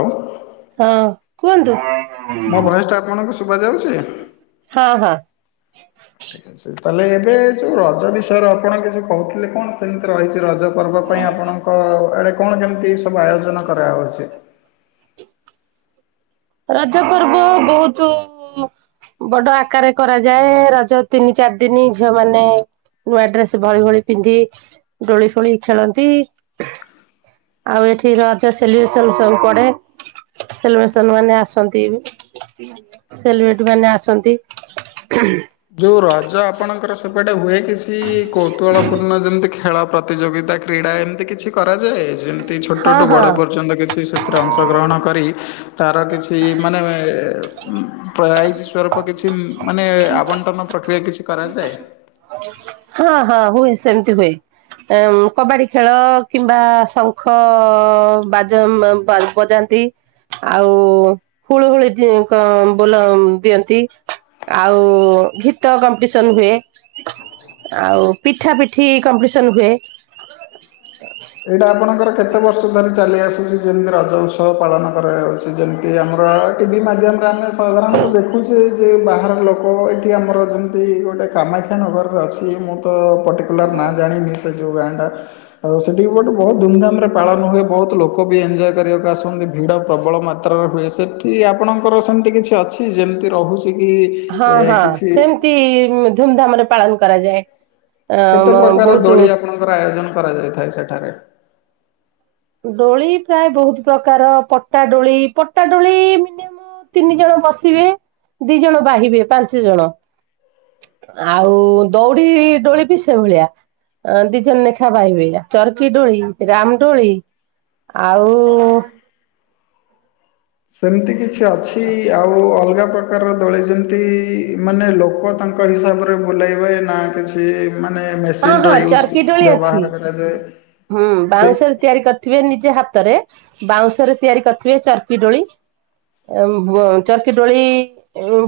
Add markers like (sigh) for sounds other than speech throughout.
Hello. ହଁ କୁହନ୍ତୁ? ମୋ ଭୟେସଟା ଆପଣଙ୍କୁ ଶୁଭାଯାଉଛି? ହଁ ହଁ। ତାହେଲେ ଏବେ ଯୋଉ ରଜ ବିଷୟରେ ଆପଣ କିଛି କହୁଥିଲେ କଣ ସେମିତି ରହିଛି ରଜ ପର୍ବ ପାଇଁ ଆପଣଙ୍କ ଆଡ଼େ କଣ କେମିତି ସବୁ ଆୟୋଜନ କରାହଉଛି। ରଜ ପର୍ବ ବହୁତୁ ବଡ ଆକାରରେ କରାଯାଏ ରଜ ତିନି ଚାରି ଦିନି ଝିଅ ମାନେ ନୂଆ ଡ୍ରେସ ଭଳି ଭଳି ପିନ୍ଧି ଡୋଳି ଫୋଳି ଖେଳନ୍ତି। ଆଉ ଏଠି ରଜ ସେଲିବ୍ରେସନ ସବୁ ପଡେ ସେଲିବ୍ରେସ ସାଙ୍ଗମାନେ ଆସନ୍ତି ସେଲିବ୍ରେଟି ମାନେ ଆସନ୍ତି ହ୍ନ ହ୍। ଯୋଉ ରଜ ଆପଣଙ୍କର ସେପଟେ ହୁଏ କିଛି କୌତୁହଳପୂର୍ଣ୍ଣ ଯେମିତି ଖେଳ ପ୍ରତି ପ୍ରତିଯୋଗିତା କ୍ରୀଡ଼ା ଏମିତି କିଛି କରାଯାଏ ଯେମିତି ହଁ ଛୋଟଠୁ ହଁ ବଡ଼ ପର୍ଯ୍ୟନ୍ତ କିଛି ସେଥି ସେଥିରେ ଅଂଶଗ୍ରହଣ କରି ତାର କିଛି ମାନେ ଇ ପ୍ରାଇଜ ସ୍ୱରୂପ କିଛି ମାନେ ଆବଣ୍ଟନ ପ୍ରକ୍ରିୟା କିଛି କରାଯାଏ। ହଁ ହଁ ହୁଏ ସେମିତି ହୁଏ। କବାଡି ଖେଳ କିମ୍ବା ଶଙ୍ଖ ବାଜ (unintelligible) ବଜାନ୍ତି। ଆଉ ହୁଳୁ ହୁଳି କ ବୋଲ ଦିଅନ୍ତି ଆଉ ଗୀତ କମ୍ପିଟିସନ ହୁଏ। ଆଉ ପିଠା ପିଠି କମ୍ପିଟିସନ ହୁଏ। ଏଇଟା ଆପଣଙ୍କର କେତେ ବର୍ଷ ଧରି ଚାଲି ଆସୁଛି ଯେମିତି ରଜ ଉତ୍ସବ ପାଳନ କରାଯାଉଛି। ଯେମିତି ଆମର ଟିଭି ମାଧ୍ୟମରେ ଆମେ ସାଧାରଣତଃ ଦେଖୁଛେ ଯେ ବାହାର ଲୋକ ଆମର ଯେମିତି ଗୋଟେ କାମାକ୍ଷାନଗରରେ ଅଛି ମୁଁ ତ ପର୍ଟିକୁଲାର ନା ଜାଣିନି ସେ ଯୋଉ ଗାଁ ଟା। ସେଠି ଗୋଟେ ବହୁତ ଧୁମଧାମରେ ପାଳନ ହୁଏ ବହୁତ ଲୋକ ବି ଏଞ୍ଜୟ କରିବାକୁ ଆସନ୍ତି ଭିଡ଼ ପ୍ରବଳ ମାତ୍ରାରେ ହୁଏ ସେ ଠି ଆପଣଙ୍କର ସେମିତି କିଛି ଅଛି ଯେମିତି ରହୁଛି କି ହଁ ଏ ହଁ କିଛି ସେମିତି ଧୁମଧାମରେ ପାଳନ କରାଯାଏ। କେତେ ଆ ପ୍ରକାର ବହୁତ। ଦୋଳି ଆପଣଙ୍କର ଆୟୋଜନ କରାଯାଇଥାଏ ସେଠାରେ। ଡୋଳି ପ୍ରାୟ ବହୁତ ପ୍ରକାର ପଟା ଡୋଳି ପଟା ଡୋଳି ମିନିମମ ତିନି ଜଣ ବସିବେ ଦି ଜଣ ବାହିବେ ପାଞ୍ଚ ଜଣ। ଆଉ ଦଉଡି ଡୋଳିିବି ସେଭଳିଆ। ଅ ଦି ଜଣ ଲେଖା ବାହିବେ ଚରକି ଡୋଳି ରାମଡୋଳି ଆଉ ସେମିତି କିଛି ଅଛି ଆଉ ଅଲଗା ପ୍ରକାରର ଦୋଳି ଯେମିତି ମାନେ ଲୋକ ତାଙ୍କ ହିସାବରେ ବୁଲେଇବେ ନା କିଛି। ମାନେ ହଁ ମେସିନ ହଁ ର ୟୁଜ ଚର୍କି ଡୋଳି ଅଛି ବ୍ୟବହାର କରାଯାଏ ସେ ଥିବେ ନିଜେ ହାତରେ ବାଉଁଶ ରେ ତିଆରି କରିଥିବେ ଚର୍କି ଡୋଳି। ଚର୍କି ଡୋଳି।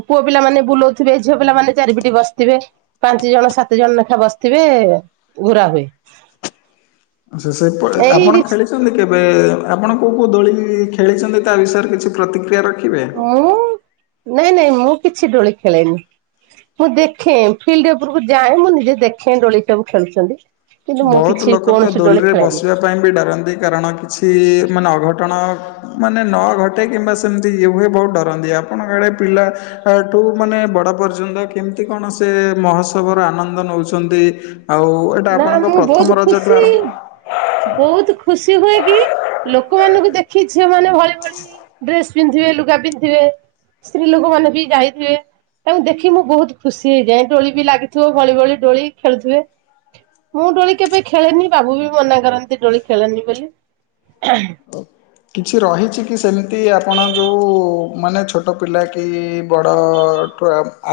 ପୁଅ ପିଲାମାନେ ବୁଲଉଥିବେ ଝିଅ ପିଲାମାନେ ଚାରିପିଟି ବସିଥିବେ ପାଞ୍ଚ ଜଣ ସାତ ଜଣ ଲେଖା ବସିି ଥିବେ ଘୁରା ହୁଏ। ସେ ସେ ଆପଣ ଏଇ ଖେଳିଛନ୍ତି। କେବେ ଆପଣ କୋଉ କୋଉ ଦୋଳି ଖେଳିଛନ୍ତି ତା ବିଷୟରେ କିଛି ପ୍ରତିକ୍ରିୟା ରଖିବେ। ମୁଁ ନାଇଁ ନାଇଁ ମୁଁ କିଛି ଡୋଳି ଖେଳେନି। ମୁଁ ଦେଖେ ଫିଲ୍ଡ ଉପରକୁ ଯାଏଁ ମୁଁ ନିଜେ ଦେଖେ ଡୋଳି ସବୁ ଖେଳୁଛନ୍ତି। କିନ୍ତୁ ମୁଁ ବହୁତ କିଛି ଲୋକ ତ କୌଣସି ଦୋଳି ଦୋଲିରେ ଖେଳେନି। ବସିବା ପାଇଁ ବି ଡରନ୍ତି କାରଣ କିଛି ମାନେ ଅଘଟଣ ମାନେ ନ ଘଟେ କିମ୍ବା ସେମିତି ଇଏ ହୁଏ ବହୁତ ଡରନ୍ତି ଆପଣଙ୍କଆଡ଼େ ପିଲା ଏଠୁ ମାନେ ବଡ଼ ପର୍ଯ୍ୟନ୍ତ କେମିତି କଣ ସେ ମହୋତ୍ସବର ଆନନ୍ଦ ନେଉଛନ୍ତି। ଆଉ ଏଇଟା ନା ଆପଣଙ୍କ ମୁଁ ପ୍ରଥମ ବହୁତ ରଜଠୁ ଖୁସି। ଆରମ୍ଭ ବହୁତ ଖୁସି ହୁଏ କି ଲୋକମାନଙ୍କୁ ଦେଖି ଝିଅ ମାନେ ଭଳି ଭଳି ଡ୍ରେସ୍ ପିନ୍ଧିବେ ଲୁଗା ପିନ୍ଧଥିବେ ସ୍ତ୍ରୀ ଲୋକମାନେ ବି ଯାଇଥିବେ। ତାଙ୍କୁ ଦେଖି ମୁଁ ବହୁତ ଖୁସି ହେଇଯାଏ ଡୋଳି ବି ଲାଗିଥିବ ଭଳି ଭଳି ଡୋଳି ଖେଳୁଥିବେ। ମୁଁ ଦୋଳି କେବେ ଖେଳେନି ବାବୁ ବି ମନା କରନ୍ତି ଦୋଳି ଖେଳନି ବୋଲି। କିଛି ରହିଛି କି ସେମିତି ଆପଣ ଯେଉଁ ମାନେ ଛୋଟ ପିଲା କି ବଡ଼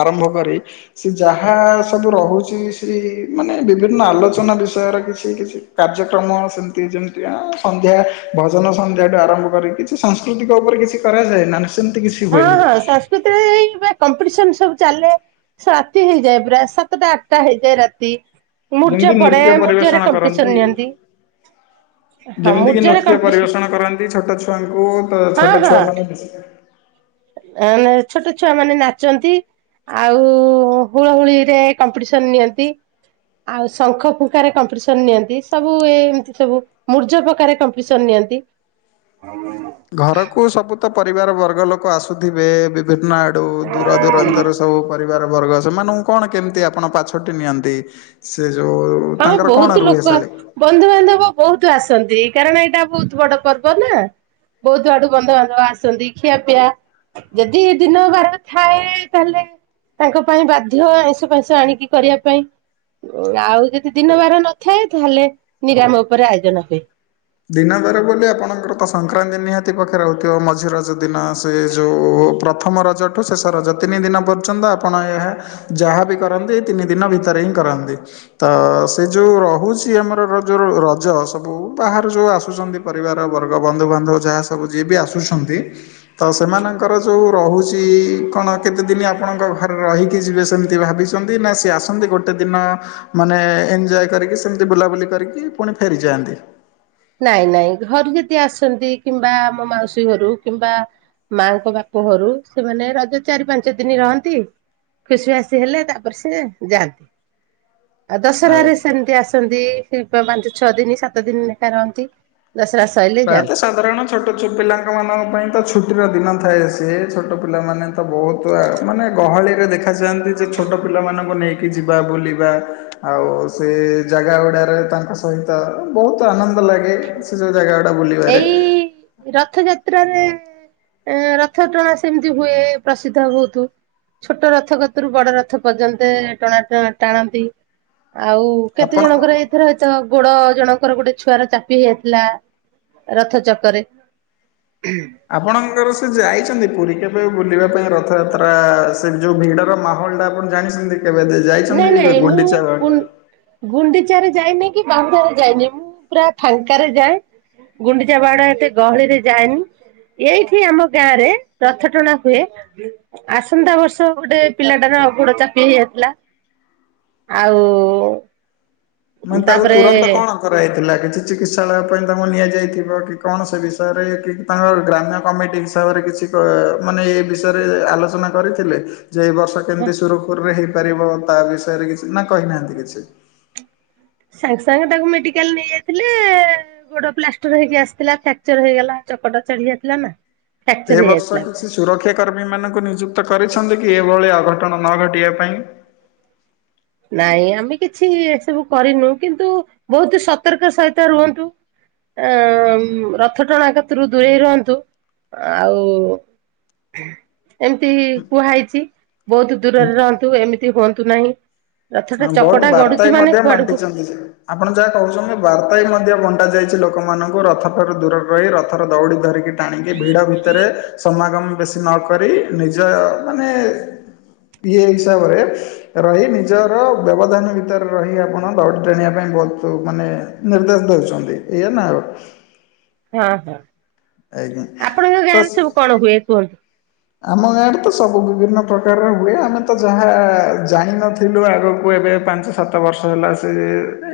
ଆରମ୍ଭ କରି ସେ ଯାହା ସବୁ ରହୁଛି ସେ ମାନେ ବିଭିନ ନା ଆଲୋଚନା ବିଷୟରେ କିଛି କିଛି କାର୍ଯ୍ୟକ୍ରମ ସେମତି ଯେମିତି କ ସନ୍ଧ୍ୟା ଭଜନ ସନ୍ ଠୁ ଆରମ୍ଭ କରିକ କିଛି ସାଂସ୍କୃତିକ ଉପରେ କିଛି କରାଯାଏ ନ ସେମିତି କିଛି? ହଁ ହୁଏନି। ହଁ ସଂସ୍କୃତିରେ କମ୍ପିଟିସନ ସବୁ ଚାଲେ। ରାତି ହେଇଯାଏ ପୁରା ସାତଟା ଆଠଟା ହେଇଯାଏ ରାତି। ଯେମିତି ମୁର୍ଯ୍ୟ ପଢେ ନୃତ୍ୟ ପରିବେଷଣ ମୁର୍ଜରେ କରନ୍ତି କମ୍ପିଟିସନ ନିଅନ୍ତି। ହଁ ଯେମିତିକି ମୁର୍ଜରେ ନୃତ୍ୟ କମ୍ପିଟିସନ ପରିବେଷଣ କରନ୍ତି ଛୋଟ ଛୁଆଙ୍କୁ ତ ଛୋଟ ଛୁଆମାନେ ମିଶିବେ। ଅଁ ଛୋଟ ଛୁଆ ମାନେ ନାଚନ୍ତି। ଆଉ ହୁଳ ହୁଳିରେ କମ୍ପିଟିସନ ନିଅନ୍ତି। ଆଉ ଶଙ୍ଖ ଫୁଖାରେ କମ୍ପିଟିସନ ନିଅନ୍ତି ସବୁ ଏମିତି ସବୁ ମୂର୍ଜ ପ୍ରକାରେ କମ୍ପିଟିସନ ନିଅନ୍ତି। ଘରକୁ ସବୁ ତ ପରିବାର ବର୍ଗ ଲୋକ ଆସୁଥିବେ। ବିଭିନ୍ନ ଆଡ଼ୁ ଦୂର ଦୂରାନ୍ତରୁ ସବୁ ପରିବାର ବର୍ଗ ସେମାନଙ୍କୁ କଣ କେମିତି ଆପଣ ପାଛଟି ନିଅନ୍ତି ସେ ଯୋଉ ହଁ ତାଙ୍କର କଣ ବହୁତ ରୁହେ ଲୋକ। ଶାଳେ? ବନ୍ଧୁବାନ୍ଧବ ବହୁତ ଆସନ୍ତି କାରଣ ଏଇଟା ବହୁତ ବଡ ପର୍ବ ନା। ବହୁତ ବଡୁ ବନ୍ଧୁବାନ୍ଧବ ଆସଛନ୍ତିନ୍ତି ଖିଆ ପିଇଆ ଯଦି ଦିନ ବାର ଥାଏ ତାହେଲେ ତାଙ୍କ ପାଇଁ ବାଧ୍ୟ ଆଇଁଷ ପାଇଁଷ ଆଣିକି କରିବା ପାଇଁ ଆଉ ଯଦି ଦିନ ବାର ନଥାଏ ତାହେଲେ ନିରାମ ଉପରେ ଆୟୋଜନ ହୁଏ। ଦିନ ବାର ବୋଲି ଆପଣଙ୍କର ତ ସଂକ୍ରାନ୍ତି ନିହାତି ପାଖରେ ରହୁଥିବ ମଝିରେ ଯଦି ଦିନ ସେ ଯେଉଁ ପ୍ରଥମ ରଜଠୁ ଶେଷ ରଜ ତିନି ଦିନ ପର୍ଯ୍ୟନ୍ତ ଆପଣ ଏହା ଯାହାବି କରନ୍ତି ତିନି ଦିନ ଭିତରେ ହିଁ କରନ୍ତି। ତ ସେ ଯେଉଁ ରହୁଛି ଆମର ରଜର ରଜ ସବୁ ବାହ- ଯଉ ଆସୁଛନ୍ତି ପରିବାର ବର୍ଗ ବନ୍ଧୁବାନ୍ଧବ ଯାହା ସବୁ ଯିଏ ବି ଆସୁଛନ୍ତି। ତ ସେମାନଙ୍କର ଯେଉଁ ରହୁଛି କଣ କେତେଦିନ ଆପଣଙ୍କ ଘରେ ରହିକି ଯିବେ ସେମିତି ଭାବିଛି ନା ସିଏ ଆସନ୍ତି ଗୋଟେ ଦିନ ମାନେ ଏଞ୍ଜୟ କରିକି ସେମିତି ବୁଲାବୁଲି କରିକି ପୁଣି ଫେରିଯାଆନ୍ତି। ନାଇଁ ନାଇଁ ଘରୁ ଯଦି ଆସନ୍ତି କିମ୍ବା ଆମ ମାଉସୀ ଘରୁ କିମ୍ବା ମାଙ୍କ ବାପ ଘରୁ ସେମାନେ ରଜ ଚାରି ପାଞ୍ଚ ଦିନ ରହନ୍ତି। ଖୁସି ଆସି ହେଲେ ତାପରେ ସେ ଯାଆନ୍ତି। ଆଉ ଦଶହାରେ ଆଜ୍ଞା। ସେମିତି ଆସନ୍ତି ଶି୍ ପାଞ୍ଚ ଛଅ ଦିନ ସାତ ଦିନ ଲେଖା ରହନ୍ତି। ଦଶହରା ସଇଲେ ପ୍ରାୟତଃ ଯାନ୍ତି। ସାଧାରଣ ଛୋଟ ଛୋ ପିଲାଙ୍କ ମାନଙ୍କ ପାଇଁ ତ ଛୁଟିର ଦିନ ଥାଏ ସିଏ ଛୋଟ ପିଲାମାନେ ତ ବହୁତ ମାନେ ଗହଳିରେ ଦେଖାଯାଆନ୍ତି ଯେ ଛୋଟ ପିଲାମାନଙ୍କୁ ନେଇକି ଯିବା ବୁଲିବା ଆଉ ସେ ଜାଗା ଗୁଡାାରେ ତାଙ୍କ ସହିତ ବହୁତ ଆନନ୍ଦ ଲାଗେ ସେ ଯ ବା ବୁଲିବାରେ। ଏଇ ରଥଯାତ୍ରାରେ ରଥଟ୍ରଣା ସେମିତି ହୁଏ ପ୍ରସିଦ୍ଧ ବହୁତ। ଛୋଟ ରଥ କତୁରୁ ବଡ ରଥ ପର୍ଯ୍ୟନ୍ତ ଟଣା ଟାଣନ୍ତି। ଆଉ କେତେ ଆପଣ ଜଣଙ୍କର ଏଇଥର ହତ ଗୋଡ ଜଣଙ୍କର ଗୋଟେ ଛୁଆର ଚାପି ହେଇଯାଇଥିଲା। ରଥ ଚକରେ। ଆପଣଙ୍କର ସେ ଯାଇଛନ୍ତି ପୁରୀ କେବେ ବୁଲିବା ପାଇଁ ରଥଯାତ୍ରା ଯୋଉ ଭିଡର ମାହଲଟା ଆପଣ ଜାଣିଛନ୍ତି କେବେ ଦେ ନାଇଁ ନାଇଁ ମୁଁ ଗୁଣ୍ଡିଚାରେ ଯାଇନି କି ବାହୁଡାରେ ଯାଇନି ମୁଁ ପୁରା ଫାଙ୍କାରେ ଯାଏ। ଗୁଣ୍ଡିଚା ବାହୁଡା ଏତେ ଗହଳିରେ ଯାଏନି। ଏଇଠି ଆମ ଗାଁରେ ରଥ ଟଣା ହୁଏ। ଆସନ୍ତା ବର୍ଷ ଗୋଟେ ପିଲାଟାର ଗୋଡ ଚାପି ହେଇଯାଇଥିଲା। ଆଉ ମାନେ ତାକୁ ତାପରେ ତୁରନ୍ତ କଣ କରାହେଇଥିଲା କିଛି ଚିକିତ୍ସାଳୟ ପାଇଁ ତାଙ୍କୁ ନିଆଯାଇଥିବ କି କଣ ସେ ବିଷୟରେ କି? ତାଙ୍କର ଗ୍ରାମ୍ୟ କମିଟି ହିସାବରେ କିଛି ମାନେ ବିଷୟରେ ଆଲୋଚନା କରିଥିଲେ ଯେ ଏଇ ବର୍ଷ ହଁ କେମିତି ସୁରୁଖୁରୁରେ ହେଇ ପାରିବ ତା ବିଷୟରେ କିଛି ନା କହିନାହାନ୍ତି କିଛି। ସାଙ୍ଗେ ସାଙ୍ଗେ ତାକୁ ମେଡିକାଲ ନେଇ ଯାଇଥିଲେ ଗୋଡ ପ୍ଲାଷ୍ଟର ହେଇକି ଆସିଥିଲା ଫ୍ୟାକ୍ଚର ହେଇଗଲା ଚକଟା ଚଢି ଯାଇଥିଲା ନା ଏ ଫ୍ରାକ୍ଚର ବର୍ଷ ହେଇଯାଇଥିଲା। କିଛି ସୁରକ୍ଷା କର୍ମୀମାନଙ୍କୁ ନିଯୁକ୍ତ କରିଛନ୍ତି କି ଏଭଳିଆ ଅଘଟଣ ନ ଘଟିବା ପାଇଁ? ନାଇଁ ଆମେ କିଛି ଏସବୁ କରିନୁ କିନ୍ତୁ ବହୁତ ସତର୍କ ସହିତ ରୁହନ୍ତୁ। ଅ ରଥ ଟଣା କତିରୁ ଦୂରେଇ ରୁହନ୍ତୁ। ଆଉ ଏମିତି କୁହା ହେଇଛି ବହୁତ ଦୂରରେ ରହନ୍ତୁ ଏମିତି ହୁଅନ୍ତୁ ନାହିଁ। ରଥଟା ହଁ ବହୁତ ଚକଟା ବାର୍ତ୍ତା ଗଡୁଛି ବି ମାନେ ମଧ୍ୟ କୁଆଡକୁ ବାଣ୍ଟିଛନ୍ତି ଯେ ଆପଣ ଯାହା କହୁଛନ୍ତି ବାର୍ତ୍ତା ବି ମଧ୍ୟ ବଣ୍ଟା ଯାଇଛି ଲୋକମାନଙ୍କୁ ରଥଠାରୁ ଦୂରରେ ରହି ରଥର ଦଉଡ଼ି ଧରିକି ଟାଣିକି ଭିଡ ଭିତରେ ସମାଗମ ବେଶୀ ନ କରି ନିଜ ମାନେ ଇଏ ହିସାବରେ ରହି ନି ନିଜର ବ୍ୟବଧାନ ଭିତରେ ରହି ଆପଣ ଦୌଡ଼ି ଟାଣିବା ପାଇଁ ବହୁତ ମାନେ ନିର୍ଦ୍ଦେଶ ଦେଉଛନ୍ତି। ଏଇଆ ନା ଆଉ ହଁ ହଁ ଆଜ୍ଞା ଆପଣଙ୍କ ଗାଁରେ ତ ସବୁ କଣ ହୁଏ କୁହନ୍ତୁ? ଆମ ଗାଁରେ ତ ସବୁ ବିଭିନ୍ନ ପ୍ରକାରର ହୁଏ ଆମେ ତ ଯାହା ଜାଣିିନଥିଲୁ ଆଗକୁ ଏବେ ପାଞ୍ଚ ସାତ ବର୍ଷ ହେଲା ସେ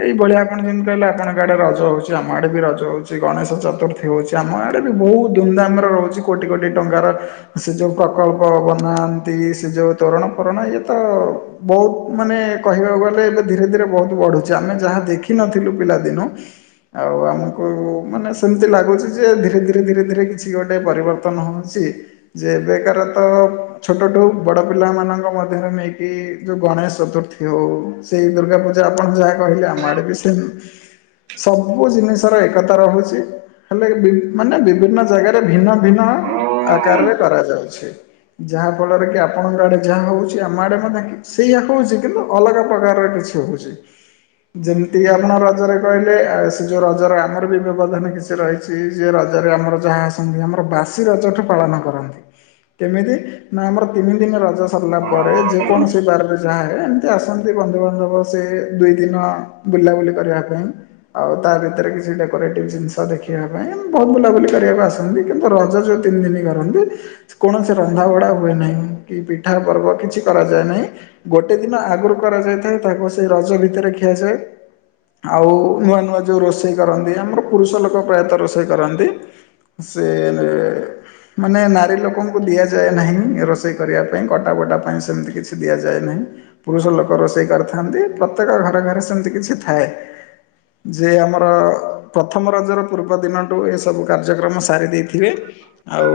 ଏଇଭଳିଆ ଆପଣ ଯେମିତି କହିଲେ ଆପଣଙ୍କ ଆଡ଼େ ରଜ ହେଉଛି ଆମ ଆଡ଼େ ବି ରଜ ହେଉଛି। ଗଣେଶ ଚତୁର୍ଥୀ ହଉଛି ଆମ ଆଡେ ବି ବହୁତ ଧୁମଧାମରେ ରହୁଛି କୋଟି କୋଟି ଟଙ୍କାର ସେ ଯେଉଁ ପ୍ରକଳ୍ପ ବନାନ୍ତି ସେ ଯେଉଁ ତୋରଣ ପୋରଣ ଇଏ ତ ବହୁତ ମାନେ କହିବାକୁ ଗଲେ ଏବେ ଧୀରେ ଧୀରେ ବହୁତ ବଢୁଛି ଆମେ ଯାହା ଦେଖିନଥିଲୁ ପିଲାଦିନୁ ଆଉ ଆମକୁ ମାନେ ସେମିତି ଲାଗୁଛି ଯେ ଧୀରେ ଧୀରେ ଧୀରେ ଧୀରେ କିଛି ଗୋଟେ ପରିବର୍ତ୍ତନ ହେଉଛି। ଯେ ଏବେକାର ତ ଛୋଟଠୁ ବଡ଼ ପିଲାମାନଙ୍କ ମଧ୍ୟରେ ନେଇକି ଯୋଉଁ ଗଣେଶ ଚତୁର୍ଥୀ ହେଉ ସେଇ ଦୁର୍ଗା ପୂଜା ଆପଣ ଯାହା କହିଲେ ଆମ ଆଡ଼େ ବି ସେମ ସବୁ ଜିନିଷର ଏକତା ରହୁଛି। ହେଲେ ବି ମାନେ ବିଭିନ୍ନ ଜାଗାରେ ଭିନ୍ନ ଭିନ୍ନ ଆକାରରେ କରାଯାଉଛି। ଯାହା ଫଳରେ କି ଆପଣଙ୍କ ଆଡେ ଯାହା ହଉଛି ଆମ ଆଡେ ମଧ୍ୟ କି ସେଇଆ ହଉଛି କିନ୍ତୁ ଅଲଗା ପ୍ରକାରର କିଛି ହଉଛି। ଯେମିତିକି ଆପଣ ରଜରେ କହିଲେ ଆ ସେ ଯୋଉ ରଜରେ ଆମର ବି ବ୍ୟବଧାନ କିଛି ରହିଛି ଯିଏ ରଜରେ ଆମର ଯାହା ଆସନ୍ତି ଆମର ବାସି ରଜଠୁ ପାଳନ କରନ୍ତି। କେମିତି ନା ଆମର ତିନି ଦିନ ରଜ ସରିଲା ପରେ ଯେକୌଣସି ବାରରେ ଯାହାହେ ଏମିତି ଆସନ୍ତି ବନ୍ଧୁବାନ୍ଧବ ସେ ଦୁଇ ଦିନ ବୁଲାବୁଲି କରିବା ପାଇଁ। ଆଉ ତା ଭିତରେ କିଛି ଡେକୋରେଟିଭ୍ ଜିନିଷ ଦେଖିବା ପାଇଁ ବହୁତ ବୁଲାବୁଲି କରିବାକୁ ଆସନ୍ତି କିନ୍ତୁ ରଜ ଯ ତିନି ଦିନ କରନ୍ତି। କୌଣସି ରନ୍ଧାବଢ଼ା ହୁଏ ନାହିଁ କି ପିଠା ପର୍ବ କିଛି କରାଯାଏ ନାହିଁ। ଗୋଟେ ଦିନ ଆଗରୁ କରାଯାଇଥାଏ ତାକୁ ସେଇ ରଜ ଭିତରେ ଖିଆଯାଏ। ଆଉ ନୂଆ ନୂଆ ଯେଉଁ ରୋଷେଇ କରନ୍ତି ଆମର ପୁରୁଷ ଲୋକ ପ୍ରାୟତଃ ରୋଷେଇ କରନ୍ତି। ସେଲେ ମାନେ ନା ରି ଲୋକଙ୍କୁ ଦିଆଯାଏ ନାହିଁ ଏ ରୋଷେଇ କରିବା ପାଇଁ କଟା ବଟା ପାଇଁ ସେମିତି କିଛି ଦିଆଯାଏ ନାହିଁ। ପୁରୁଷ ଲୋକ ରୋଷେଇ କରିଥାନ୍ତି ପ୍ରତ୍ୟେକ ଘରେ ଘରେ ସେମିତି କିଛି ଥାଏ। ଯେ ଆମର ପ୍ରଥମ ରଜର ପୂର୍ବ ଦିନଠୁ ଏସବୁ କାର୍ଯ୍ୟକ୍ରମ ସାରି ଦେଇଥିବେ ଆଉ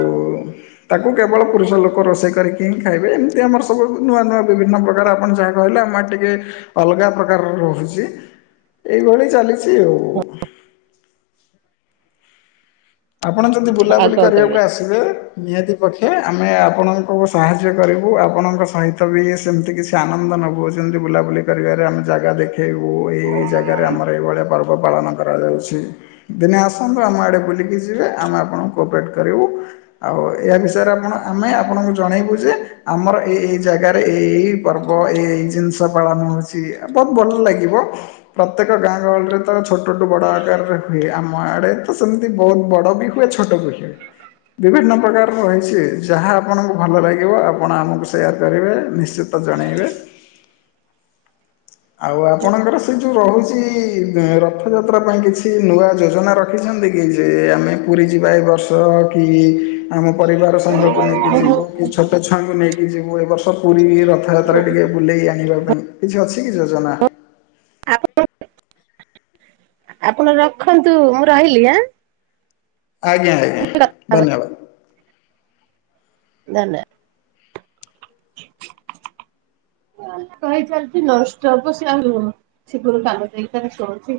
ତାକୁ କେବଳ ପୁରୁଷ ଲୋକ ରୋଷେଇ କରିକି ଖାଇବେ ଏମିତି ଆମର ସବୁ ନୂଆ-ନୂଆ ବିଭିନ୍ନ ପ୍ରକାର ଆପଣ ଯାହା କହିଲେ ଆମର ଟିକେ ଅଲଗା ପ୍ରକାରର ରହୁଛି ଏଇଭଳି ଚାଲିଛି ଆଉ। ଆପଣ ଯଦି ଆଉ ବୁଲାବୁଲି କଣ କରିବାକୁ କହିବେ? ଆସିବେ ନିହାତି ପକ୍ଷେ ଆମେ ଆପଣଙ୍କୁ ସାହାଯ୍ୟ କରିବୁ ଆପଣଙ୍କ ସହିତ ବି ସେମିତି କିଛି ଆନନ୍ଦ ନୋବୁ ଯେମିତି ବୁଲାବୁଲି କରିବାରେ ଆମେ ଜାଗା ଦେଖେଇବୁ ଏଇ ଜାଗାରେ ଆମର ଏଇଭଳିଆ ପର୍ବ ପାଳନ କରାଯାଉଛି ଦିନେ ଆସନ୍ତୁ ଆମ ଆଡ଼େ ବୁଲିକି ଯିବେ ଆମେ ଆପଣଙ୍କୁ କୋପରେଟ୍ କରିବୁ। ଆଉ ଏହା ବିଷୟରେ ଆପଣ ଆମେ ଆପଣଙ୍କୁ ଜଣେଇବୁ ଯେ ଆମର ଏଇ ଏଇ ଜାଗାରେ ଏ ଏଇ ପର୍ବ ଏଇ ଏଇ ଜିନିଷ ପାଳନ ହୋଉଛି ଆ ବୋହୁତ ଭଲ ଲାଗିବ। ପ୍ରତେକ ଗାଁ ଗହଳିରେ ତ ଛୋଟ ଠୁ ବଡ଼ ଆକାରରେ ହୁଏ ଆମ ଆଡ଼େ ତ ସେମିତି ବହୁତ ବଡ଼ ବି ହୁଏ ଛୋଟ ବି ହୁଏ, ବିଭିନ୍ନ ପ୍ରକାରର ରହିଛି ଯାହା ଆପଣଙ୍କୁ ଭଲ ଲାଗିବ ଆପଣ ଆମକୁ ସେୟାର କରିବେ ନିଶ୍ଚିତ ତ ଜଣେଇବେ। ଆଉ ଆପଣଙ୍କର ସ୍ ସେ ଯେଉଁ ରହୁଛି ଦେ ରଥଯାତ୍ରା ପାଇଁ କିଛି ନୂଆ ଯୋଜନା ରଖିଛନ୍ତି କି ଯେ ଆମେ ପୁରୀ ଯିବା ଏ ବର୍ଷ କି ଆମ ପରିବାର ସାଙ୍ଗ କୁ ନେଇକି ଯିବୁ। ଛୋଟ ଛୁଆ ଙ୍କୁ ନେଇକି ଯିବୁ ଏବର୍ଷ ପୁରୀ ରଥ ରଥଯାତ୍ରାରେ ଟିକେ ବୁଲେଇ ଆଣିବା ପାଇଁ କିଛି ଅଛି କି ଯୋଜନା। ଆପଣ? ଆପଣ ରଖନ୍ତୁ ମୁଁ ରହିଲି ଆଁ। ଆଜ୍ଞା ଆଜ୍ଞା ଧନ୍ୟବାଦ୍। ନାନା। କହି ଚାଲିଛି ନନ୍‌ଷ୍ଟପ୍ ସେ ଆଉ ସେପରୁ କାମ ଯାଇ ଶୁଣୁଛି।